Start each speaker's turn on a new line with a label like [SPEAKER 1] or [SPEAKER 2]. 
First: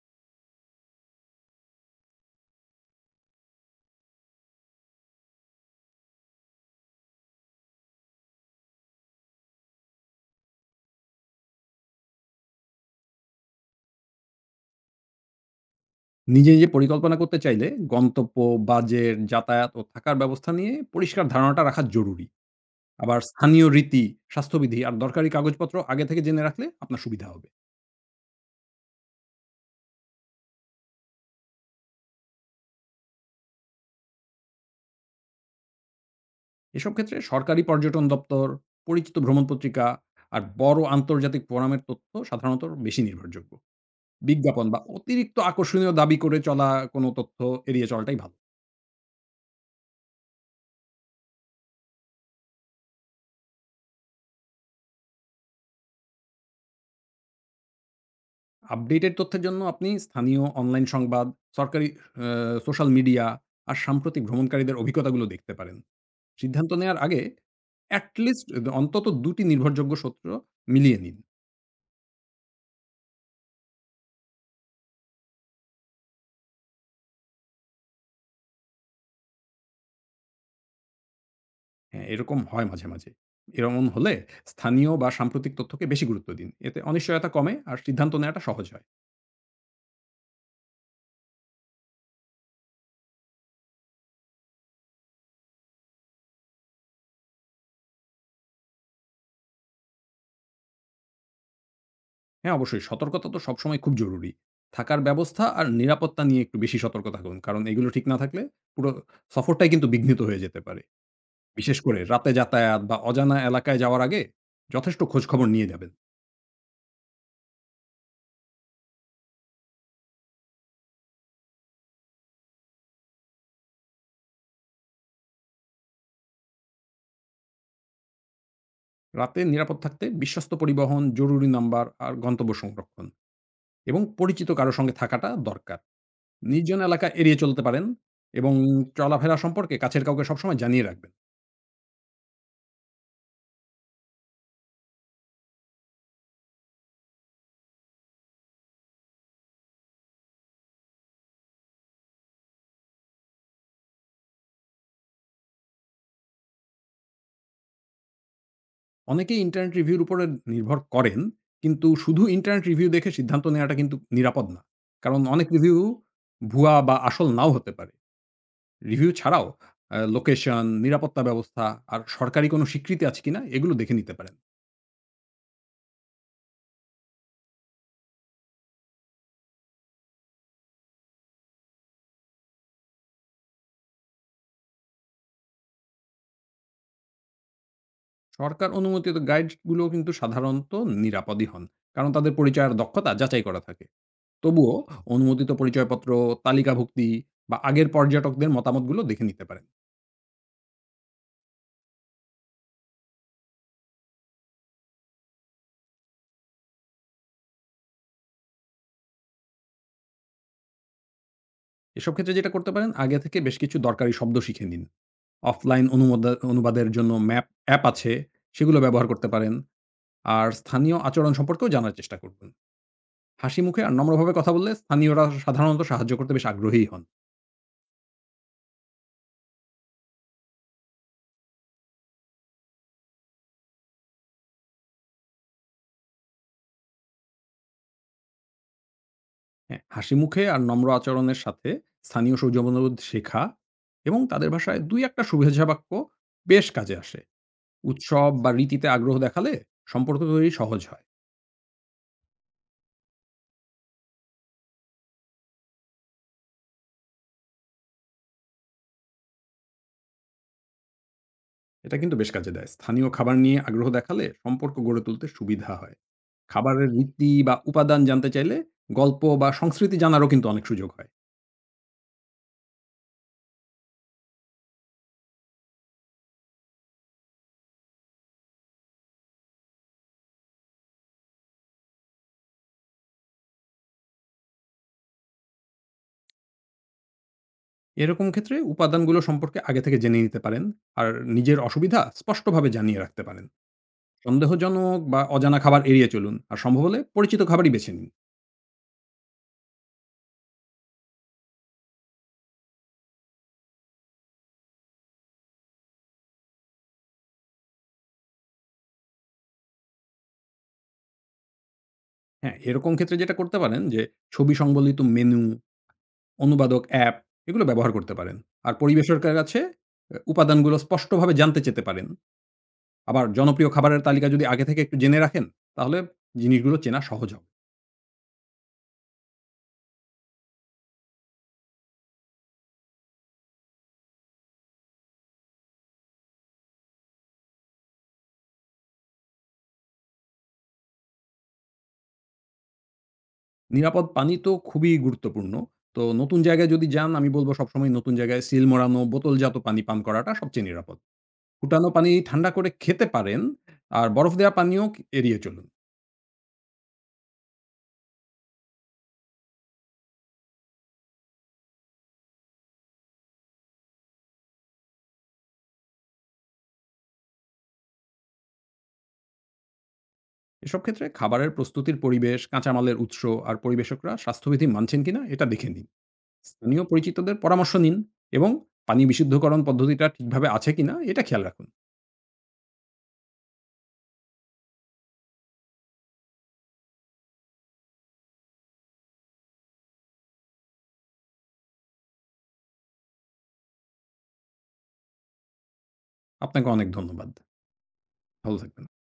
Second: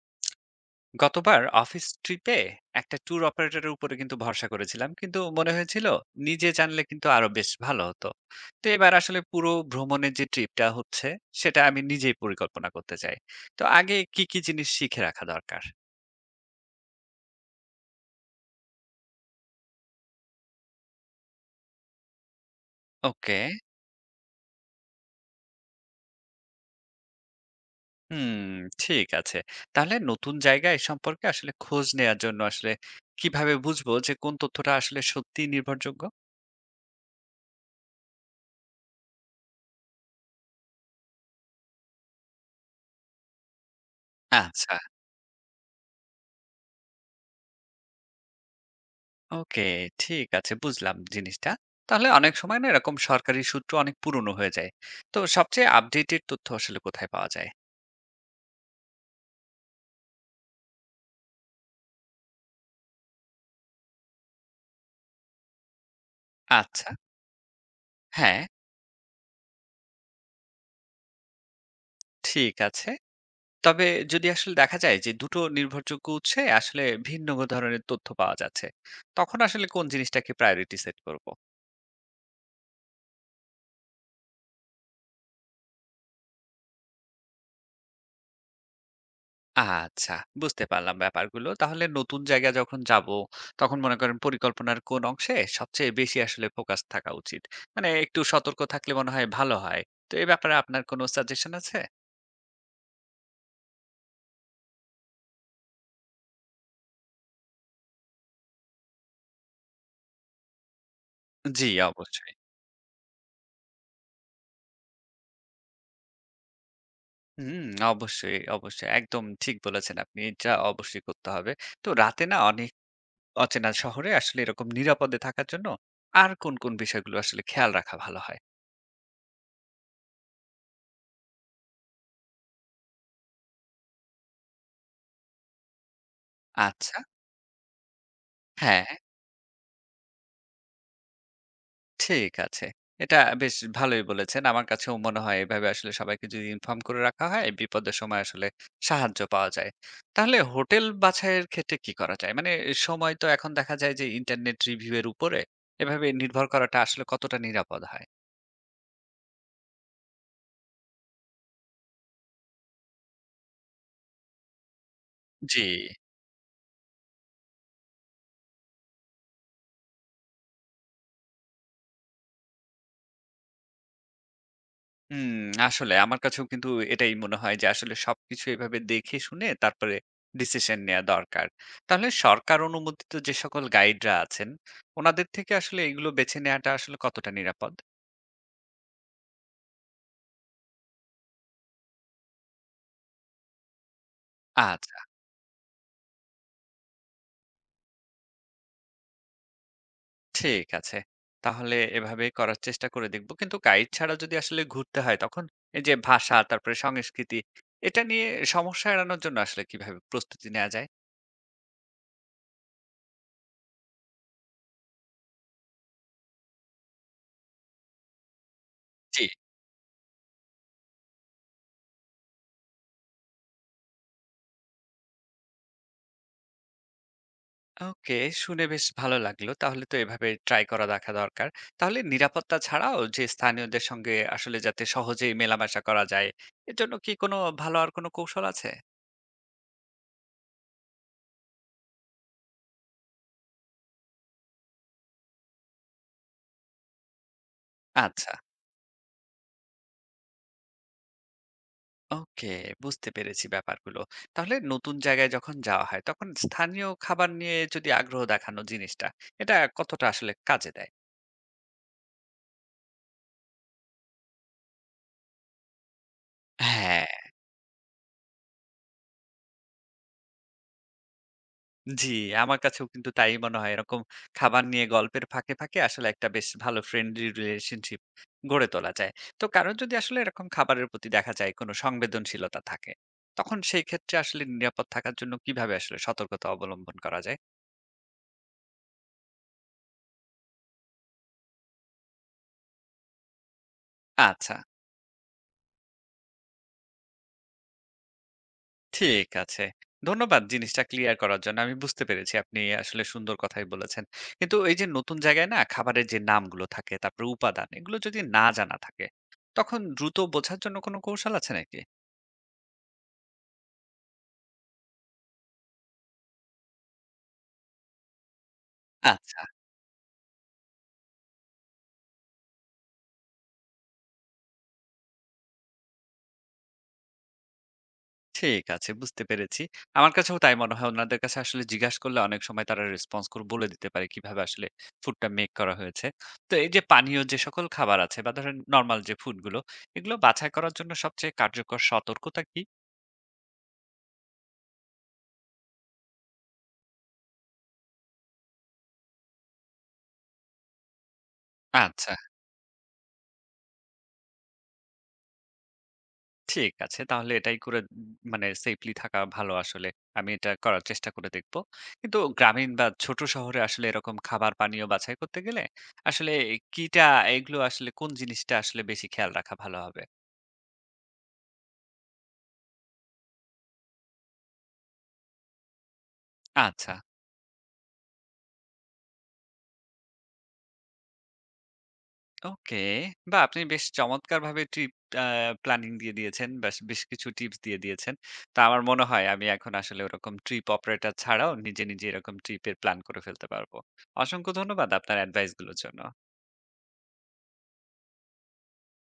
[SPEAKER 1] গতবার অফিস ট্রিপে একটা ট্যুর অপারেটরের উপরে কিন্তু ভরসা করেছিলাম, কিন্তু মনে হয়েছিল নিজে জানলে কিন্তু আরো বেশ ভালো হতো। তো এবার আসলে পুরো ভ্রমণের যে ট্রিপটা হচ্ছে সেটা আমি নিজেই পরিকল্পনা করতে চাই। তো আগে কি কি জিনিস শিখে রাখা দরকার?
[SPEAKER 2] নিজে পরিকল্পনা করতে চাইলে গন্তব্য, বাজেট, যাতায়াত ও থাকার ব্যবস্থা নিয়ে পরিষ্কার ধারণাটা রাখা জরুরি। আবার
[SPEAKER 1] ওকে।
[SPEAKER 2] স্থানীয় রীতি, স্বাস্থ্যবিধি আর দরকারি কাগজপত্র আগে থেকে জেনে রাখলে আপনার সুবিধা হবে।
[SPEAKER 1] হুম। ঠিক আছে। তাহলে নতুন জায়গা এই সম্পর্কে আসলে খোঁজ নেয়ার জন্য আসলে কিভাবে বুঝবো যে কোন তথ্যটা আসলে সত্যি নির্ভরযোগ্য?
[SPEAKER 2] এসব ক্ষেত্রে সরকারি পর্যটন দপ্তর, পরিচিত ভ্রমণ পত্রিকা আর বড় আন্তর্জাতিক ফোরামের তথ্য সাধারণত বেশি নির্ভরযোগ্য। বিজ্ঞাপন
[SPEAKER 1] আচ্ছা।
[SPEAKER 2] বা অতিরিক্ত আকর্ষণীয় দাবি করে চলা কোনো তথ্য এড়িয়ে চলাটাই ভালো।
[SPEAKER 1] ওকে, ঠিক আছে, বুঝলাম জিনিসটা। তাহলে অনেক সময় না এরকম সরকারি সূত্র অনেক পুরনো হয়ে যায়, তো সবচেয়ে আপডেটেড তথ্য আসলে কোথায় পাওয়া যায়?
[SPEAKER 2] আপডেটেড তথ্যের জন্য আপনি স্থানীয় অনলাইন সংবাদ, সরকারি আ সোশ্যাল মিডিয়া আর সাম্প্রতিক ভ্রমণকারীদের অভিজ্ঞতাগুলো দেখতে পারেন। সিদ্ধান্ত
[SPEAKER 1] আচ্ছা।
[SPEAKER 2] নেয়ার আগে এট
[SPEAKER 1] হ্যাঁ।
[SPEAKER 2] লিস্ট অন্তত ২ টি নির্ভরযোগ্য সূত্র মিলিয়ে নিন।
[SPEAKER 1] ঠিক আছে। তবে যদি আসলে দেখা যায় যে দুটো নির্ভরযোগ্য উৎসে আসলে ভিন্ন ধরনের তথ্য পাওয়া যাচ্ছে, তখন আসলে কোন জিনিসটাকে প্রায়োরিটি সেট করব?
[SPEAKER 2] হ্যাঁ, এরকম হয় মাঝে মাঝে। এরকম হলে স্থানীয় বা সাম্প্রতিক তথ্যকে বেশি গুরুত্ব দিন। এতে অনিশ্চয়তা কমে আর সিদ্ধান্ত নেওয়াটা সহজ হয়।
[SPEAKER 1] আচ্ছা, বুঝতে পারলাম ব্যাপারগুলো। তাহলে নতুন জায়গায় যখন যাবো, তখন মনে করেন পরিকল্পনার কোন অংশে সবচেয়ে বেশি আসলে ফোকাস থাকা উচিত? মানে একটু সতর্ক থাকলে মনে হয় ভালো হয়। তো এই ব্যাপারে আপনার কোনো সাজেশন আছে?
[SPEAKER 2] হ্যাঁ, অবশ্যই সতর্কতা তো সবসময় খুব জরুরি। থাকার ব্যবস্থা আর নিরাপত্তা নিয়ে একটু বেশি সতর্ক থাকুন। কারণ এগুলো ঠিক না থাকলে পুরো সফরটাই কিন্তু বিঘ্নিত হয়ে যেতে পারে।
[SPEAKER 1] জি,
[SPEAKER 2] বিশেষ করে রাতে
[SPEAKER 1] অবশ্যই।
[SPEAKER 2] যাতায়াত বা অজানা এলাকায় যাওয়ার আগে যথেষ্ট খোঁজখবর নিয়ে যাবেন।
[SPEAKER 1] হুম, অবশ্যই, অবশ্যই। একদম ঠিক বলেছেন আপনি। এটা অবশ্যই করতে হবে। তো রাতে না অনেক অচেনা শহরে আসলে এরকম নিরাপদে থাকার জন্য আর কোন বিষয়গুলো আসলে খেয়াল রাখা ভালো হয়?
[SPEAKER 2] রাতে নিরাপদ থাকতে বিশ্বস্ত পরিবহন, জরুরি নাম্বার আর গন্তব্য সংরক্ষণ। এবং পরিচিত কারো সঙ্গে থাকাটা দরকার। নির্জন
[SPEAKER 1] আচ্ছা,
[SPEAKER 2] এলাকা এড়িয়ে চলতে পারেন এবং
[SPEAKER 1] হ্যাঁ।
[SPEAKER 2] চলাফেরা সম্পর্কে কাছের কাউকে সবসময় জানিয়ে রাখবেন।
[SPEAKER 1] ঠিক আছে। এটা বেশ ভালোই বলেছেন। আমার কাছেও মনে হয় এভাবে আসলে সবাইকে যদি ইনফর্ম করে রাখা হয়, বিপদের সময় আসলে সাহায্য পাওয়া যায়। তাহলে হোটেল বাছাইয়ের ক্ষেত্রে কি করা যায়? মানে সময় তো এখন দেখা যায় যে ইন্টারনেট রিভিউ এর উপরে এভাবে নির্ভর করাটা আসলে কতটা নিরাপদ হয়?
[SPEAKER 2] অনেকেই ইন্টারনেট রিভিউর উপরে নির্ভর করেন, কিন্তু শুধু ইন্টারনেট রিভিউ দেখে সিদ্ধান্ত নেওয়াটা কিন্তু নিরাপদ না। কারণ অনেক
[SPEAKER 1] জি।
[SPEAKER 2] রিভিউ ভুয়া বা আসল নাও হতে পারে। রিভিউ ছাড়াও লোকেশন, নিরাপত্তা ব্যবস্থা আর সরকারি কোনো স্বীকৃতি আছে কিনা এগুলো দেখে নিতে পারেন।
[SPEAKER 1] হুম, আসলে আমার কাছেও কিন্তু এটাই মনে হয় যে আসলে সবকিছু এভাবে দেখে শুনে তারপরে ডিসিশন নেয়া দরকার। তাহলে সরকার অনুমোদিত যে সকল গাইডরা আছেন, ওনাদের থেকে আসলে এগুলো বেছে নেয়াটা আসলে কতটা নিরাপদ?
[SPEAKER 2] সরকার অনুমোদিত গাইড গুলোও কিন্তু সাধারণত নিরাপদই হন। কারণ তাদের পরিচয় আর দক্ষতা যাচাই করা থাকে। তবুও
[SPEAKER 1] আচ্ছা,
[SPEAKER 2] অনুমোদিত পরিচয়পত্র, তালিকাভুক্তি বা আগের পর্যটকদের মতামতগুলো দেখে নিতে পারেন।
[SPEAKER 1] ঠিক আছে। তাহলে এভাবেই করার চেষ্টা করে দেখব। কিন্তু গাইড ছাড়া যদি আসলে ঘুরতে হয় তখন এই যে ভাষা, তারপরে সংস্কৃতি এটা নিয়ে সমস্যা এড়ানোর জন্য আসলে কিভাবে প্রস্তুতি নেওয়া যায়?
[SPEAKER 2] এসব ক্ষেত্রে যেটা করতে পারেন, আগে থেকে বেশ কিছু দরকারি শব্দ শিখে নিন। অফলাইন অনুবাদের জন্য ম্যাপ অ্যাপ আছে, সেগুলো ব্যবহার
[SPEAKER 1] জি।
[SPEAKER 2] করতে পারেন। আর স্থানীয় আচরণ সম্পর্কেও জানার চেষ্টা করবেন। হাসি মুখে আর নম্রভাবে কথা বললে স্থানীয়রা সাধারণত সাহায্য করতে বেশ আগ্রহী হন।
[SPEAKER 1] ওকে, শুনে বেশ ভালো লাগলো। তাহলে তো এভাবে ট্রাই করা দেখা দরকার। তাহলে নিরাপত্তা ছাড়াও যে স্থানীয়দের সঙ্গে আসলে যাতে সহজেই মেলামেশা করা যায়, এর জন্য কি কোনো ভালো আর কোনো কৌশল আছে?
[SPEAKER 2] হ্যাঁ, হাসি মুখে আর নম্র আচরণের সাথে স্থানীয় সৌজন্যবোধ শেখা এবং তাদের ভাষায় ২-১ টা শুভেচ্ছা বাক্য বেশ কাজে আসে। উৎসব
[SPEAKER 1] আচ্ছা।
[SPEAKER 2] বা রীতিতে আগ্রহ দেখালে সম্পর্ক তৈরি সহজ হয়।
[SPEAKER 1] ওকে, বুঝতে পেরেছি ব্যাপারগুলো। তাহলে নতুন জায়গায় যখন যাওয়া হয়, তখন স্থানীয় খাবার নিয়ে যদি আগ্রহ দেখানো জিনিসটা, এটা কতটা আসলে কাজে দেয়?
[SPEAKER 2] এটা কিন্তু বেশ কাজে দেয়। স্থানীয় খাবার নিয়ে আগ্রহ দেখালে সম্পর্ক গড়ে তুলতে সুবিধা হয়। খাবারের
[SPEAKER 1] হ্যাঁ।
[SPEAKER 2] রীতি বা উপাদান জানতে চাইলে গল্প বা সংস্কৃতি জানারও কিন্তু অনেক সুযোগ হয়।
[SPEAKER 1] জি, আমার কাছেও কিন্তু তাই মনে হয়। এরকম খাবার নিয়ে গল্পের ফাঁকে আসলে একটা বেশ ভালো ফ্রেন্ডলি রিলেশনশিপ গড়ে তোলা যায়। তো কারো যদি আসলে এরকম খাবারের প্রতি দেখা যায় কোনো সংবেদনশীলতা থাকে, তখন সেই ক্ষেত্রে আসলে নিরাপদ থাকার জন্য কিভাবে আসলে সতর্কতা অবলম্বন করা যায়?
[SPEAKER 2] এরকম ক্ষেত্রে উপাদানগুলো সম্পর্কে আগে থেকে জেনে নিতে পারেন আর নিজের অসুবিধা স্পষ্টভাবে জানিয়ে রাখতে পারেন।
[SPEAKER 1] আচ্ছা।
[SPEAKER 2] সন্দেহজনক বা অজানা খাবার এড়িয়ে চলুন আর সম্ভব হলে পরিচিত খাবারই বেছে নিন।
[SPEAKER 1] ঠিক আছে। ধন্যবাদ জিনিসটা ক্লিয়ার করার জন্য। আমি বুঝতে পেরেছি আপনি আসলে সুন্দর কথাই বলেছেন। কিন্তু এই যে নতুন জায়গায় না খাবারের যে নামগুলো থাকে, তারপরে উপাদান এগুলো যদি না জানা থাকে, তখন দ্রুত বোঝার জন্য কোনো কৌশল আছে নাকি?
[SPEAKER 2] হ্যাঁ, এরকম ক্ষেত্রে যেটা করতে পারেন যে ছবি সংবলিত মেনু অনুবাদক অ্যাপ এগুলো ব্যবহার করতে পারেন। আর পরিবেশকের
[SPEAKER 1] আচ্ছা,
[SPEAKER 2] কাছে এ উপাদানগুলো স্পষ্টভাবে জানতে চেতে পারেন। আবার জনপ্রিয় খাবারের তালিকা যদি আগে থেকে একটু জেনে রাখেন, তাহলে জিনিসগুলো চেনা সহজ হবে।
[SPEAKER 1] ঠিক আছে, বুঝতে পেরেছি। আমার কাছেও তাই মনে হয় উনাদের কাছে আসলে জিজ্ঞাসা করলে অনেক সময় তারা রেসপন্স করে বলে দিতে পারে কিভাবে আসলে ফুডটা মেক করা হয়েছে। তো এই যে পানীয় যে সকল খাবার আছে বা ধরেন নরমাল যে ফুডগুলো, এগুলো বাছাই করার জন্য সবচেয়ে কার্যকর সতর্কতা কি?
[SPEAKER 2] নিরাপদ পানি তো খুবই গুরুত্বপূর্ণ। তো নতুন জায়গায় যদি যান আমি বলব সবসময় নতুন জায়গায় সিল মোড়ানো বোতলজাত পানি পান করাটা সবচেয়ে নিরাপদ। ফুটানো পানি
[SPEAKER 1] আচ্ছা।
[SPEAKER 2] ঠান্ডা করে খেতে পারেন, আর বরফ দেওয়া পানিও এড়িয়ে চলুন।
[SPEAKER 1] ঠিক আছে। তাহলে এটাই করে মানে সেফলি থাকা ভালো আসলে। আমি এটা করার চেষ্টা করে দেখব। কিন্তু গ্রামীণ বা ছোট শহরে আসলে এরকম খাবার পানীয় বাছাই করতে গেলে আসলে কিটা এগুলো আসলে কোন জিনিসটা আসলে বেশি খেয়াল রাখা ভালো হবে?
[SPEAKER 2] এসব ক্ষেত্রে খাবারের প্রস্তুতির পরিবেশ, কাঁচামালের উৎস আর পরিবেশকরা স্বাস্থ্যবিধি মানছেন কিনা এটা দেখে নিন। স্থানীয়
[SPEAKER 1] আচ্ছা।
[SPEAKER 2] পরিচিতদের পরামর্শ নিন এবং পানি বিশুদ্ধকরণ পদ্ধতিটা ঠিকভাবে আছে কিনা এটা খেয়াল রাখুন।
[SPEAKER 1] ওকে। বাহ! আপনি বেশ চমৎকারভাবে ট্রিপ আ প্ল্যানিং দিয়ে দিয়েছেন। বেশ কিছু টিপস দিয়ে দিয়েছেন। তো আমার মনে হয় আমি এখন আসলে ওরকম ট্রিপ অপারেটর ছাড়াও নিজে এরকম ট্রিপের প্ল্যান করে ফেলতে পারব। অসংখ্য ধন্যবাদ আপনার এডভাইস গুলোর জন্য।
[SPEAKER 2] আপনাকে অনেক ধন্যবাদ। ভালো থাকবেন।